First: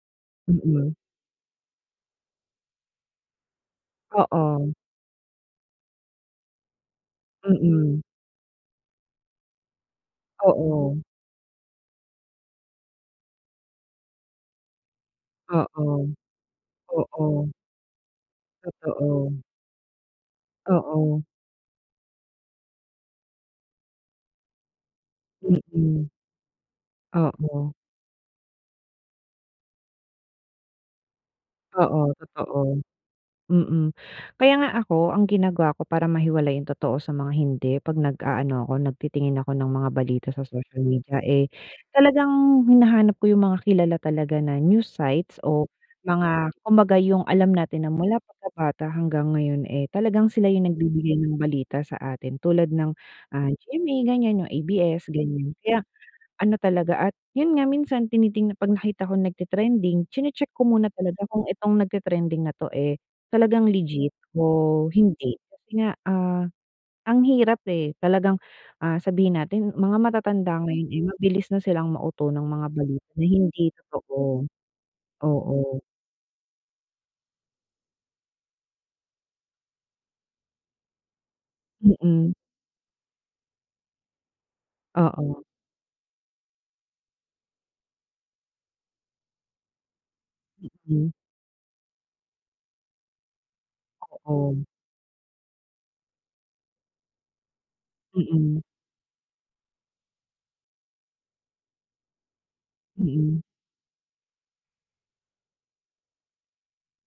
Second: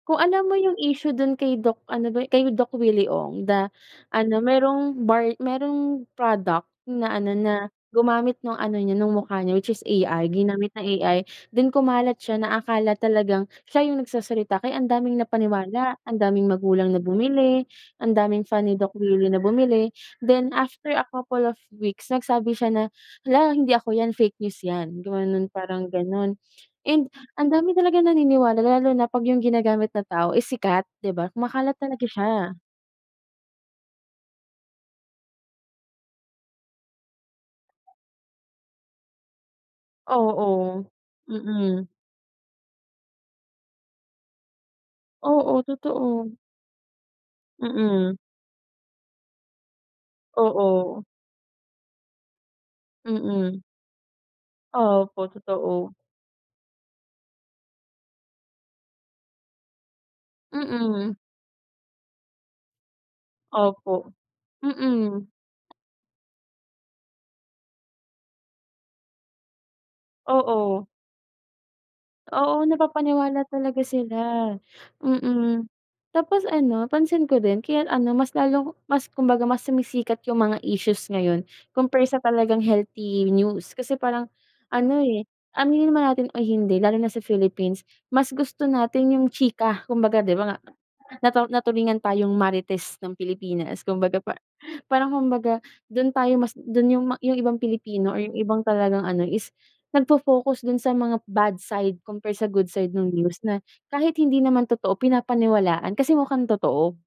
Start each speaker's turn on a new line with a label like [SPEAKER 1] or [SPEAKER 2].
[SPEAKER 1] Kung alam mo yung
[SPEAKER 2] Mm.
[SPEAKER 1] issue dun kay Doc ano ba yun kay Doc Willie Ong da ano
[SPEAKER 2] Oo.
[SPEAKER 1] merong bar merong product na ano na
[SPEAKER 2] Mm.
[SPEAKER 1] gumamit nung ano niya ng mukha niya which is AI Ginamit ng
[SPEAKER 2] Oo.
[SPEAKER 1] AI then kumalat siya na akala talagang siya yung nagsasalita kaya ang daming napaniwala,
[SPEAKER 2] Oo.
[SPEAKER 1] ang daming magulang na
[SPEAKER 2] Oo.
[SPEAKER 1] bumili, ang daming fan ni Doc Willy na
[SPEAKER 2] Totoo.
[SPEAKER 1] bumili then after a
[SPEAKER 2] Oo.
[SPEAKER 1] couple of weeks nagsabi siya na hala hindi ako yan fake news yan gumanon, parang
[SPEAKER 2] Mm.
[SPEAKER 1] ganon. And ang
[SPEAKER 2] Oo.
[SPEAKER 1] dami talagang naniniwala lalo na pag yung ginagamit na tao is sikat di ba kumakalat
[SPEAKER 2] Oo
[SPEAKER 1] talaga siya.
[SPEAKER 2] totoo. Mm. kaya nga ako, ang ginagawa ko para mahiwalay yung totoo sa mga hindi pag nagaano ako, nagtitingin ako ng mga balita sa social
[SPEAKER 1] Oo,
[SPEAKER 2] media eh,
[SPEAKER 1] mm.
[SPEAKER 2] talagang hinahanap ko yung mga kilala talaga na news sites
[SPEAKER 1] Oo
[SPEAKER 2] o
[SPEAKER 1] totoo.
[SPEAKER 2] mga kumbaga yung alam natin na
[SPEAKER 1] Mm.
[SPEAKER 2] mula pagkabata hanggang ngayon, eh, talagang sila yung
[SPEAKER 1] Oo.
[SPEAKER 2] nagbibigay ng balita sa atin. Tulad ng ah,
[SPEAKER 1] Mm.
[SPEAKER 2] GMA ganyan yung ABS
[SPEAKER 1] Opo
[SPEAKER 2] ganyan. Kaya
[SPEAKER 1] totoo.
[SPEAKER 2] ano talaga at yun nga minsan tinitingna pag nakita ko nagte-trending chine-check ko muna
[SPEAKER 1] Mm.
[SPEAKER 2] talaga kung itong nagte-trending na to, eh, talagang legit
[SPEAKER 1] Opo.
[SPEAKER 2] o
[SPEAKER 1] Mm.
[SPEAKER 2] hindi. Kasi nga, ah, ang hirap eh talagang, ah, sabihin natin mga matatanda
[SPEAKER 1] Oo.
[SPEAKER 2] ngayon, eh, mabilis na silang mauto ng
[SPEAKER 1] Oo
[SPEAKER 2] mga balita na
[SPEAKER 1] napapaniwala
[SPEAKER 2] hindi
[SPEAKER 1] talaga
[SPEAKER 2] totoo.
[SPEAKER 1] sila. Mm,
[SPEAKER 2] Oo.
[SPEAKER 1] tapos ano pansin ko rin kaya ano mas lalong mas kumbaga mas sumisikat yung mga issues ngayon compare sa
[SPEAKER 2] Mm.
[SPEAKER 1] talagang healthy news kasi parang, ano, eh,
[SPEAKER 2] Oo.
[SPEAKER 1] aminin naman natin o hindi lalo na sa Philippines mas gusto natin yung chika kumbaga di ba nga
[SPEAKER 2] Mm.
[SPEAKER 1] natu natulingan tayong Marites ng Pilipinas kumbaga pa
[SPEAKER 2] Oo.
[SPEAKER 1] parang kumbaga dun tayo mas dun yung yung ibang Pilipino or yung
[SPEAKER 2] Mm.
[SPEAKER 1] ibang talagang ano is nagfo-focus dun sa mga bad side compare sa good side nung news
[SPEAKER 2] Mm.
[SPEAKER 1] na kahit hindi naman totoo pinapaniwalaan kasi mukhang totoo.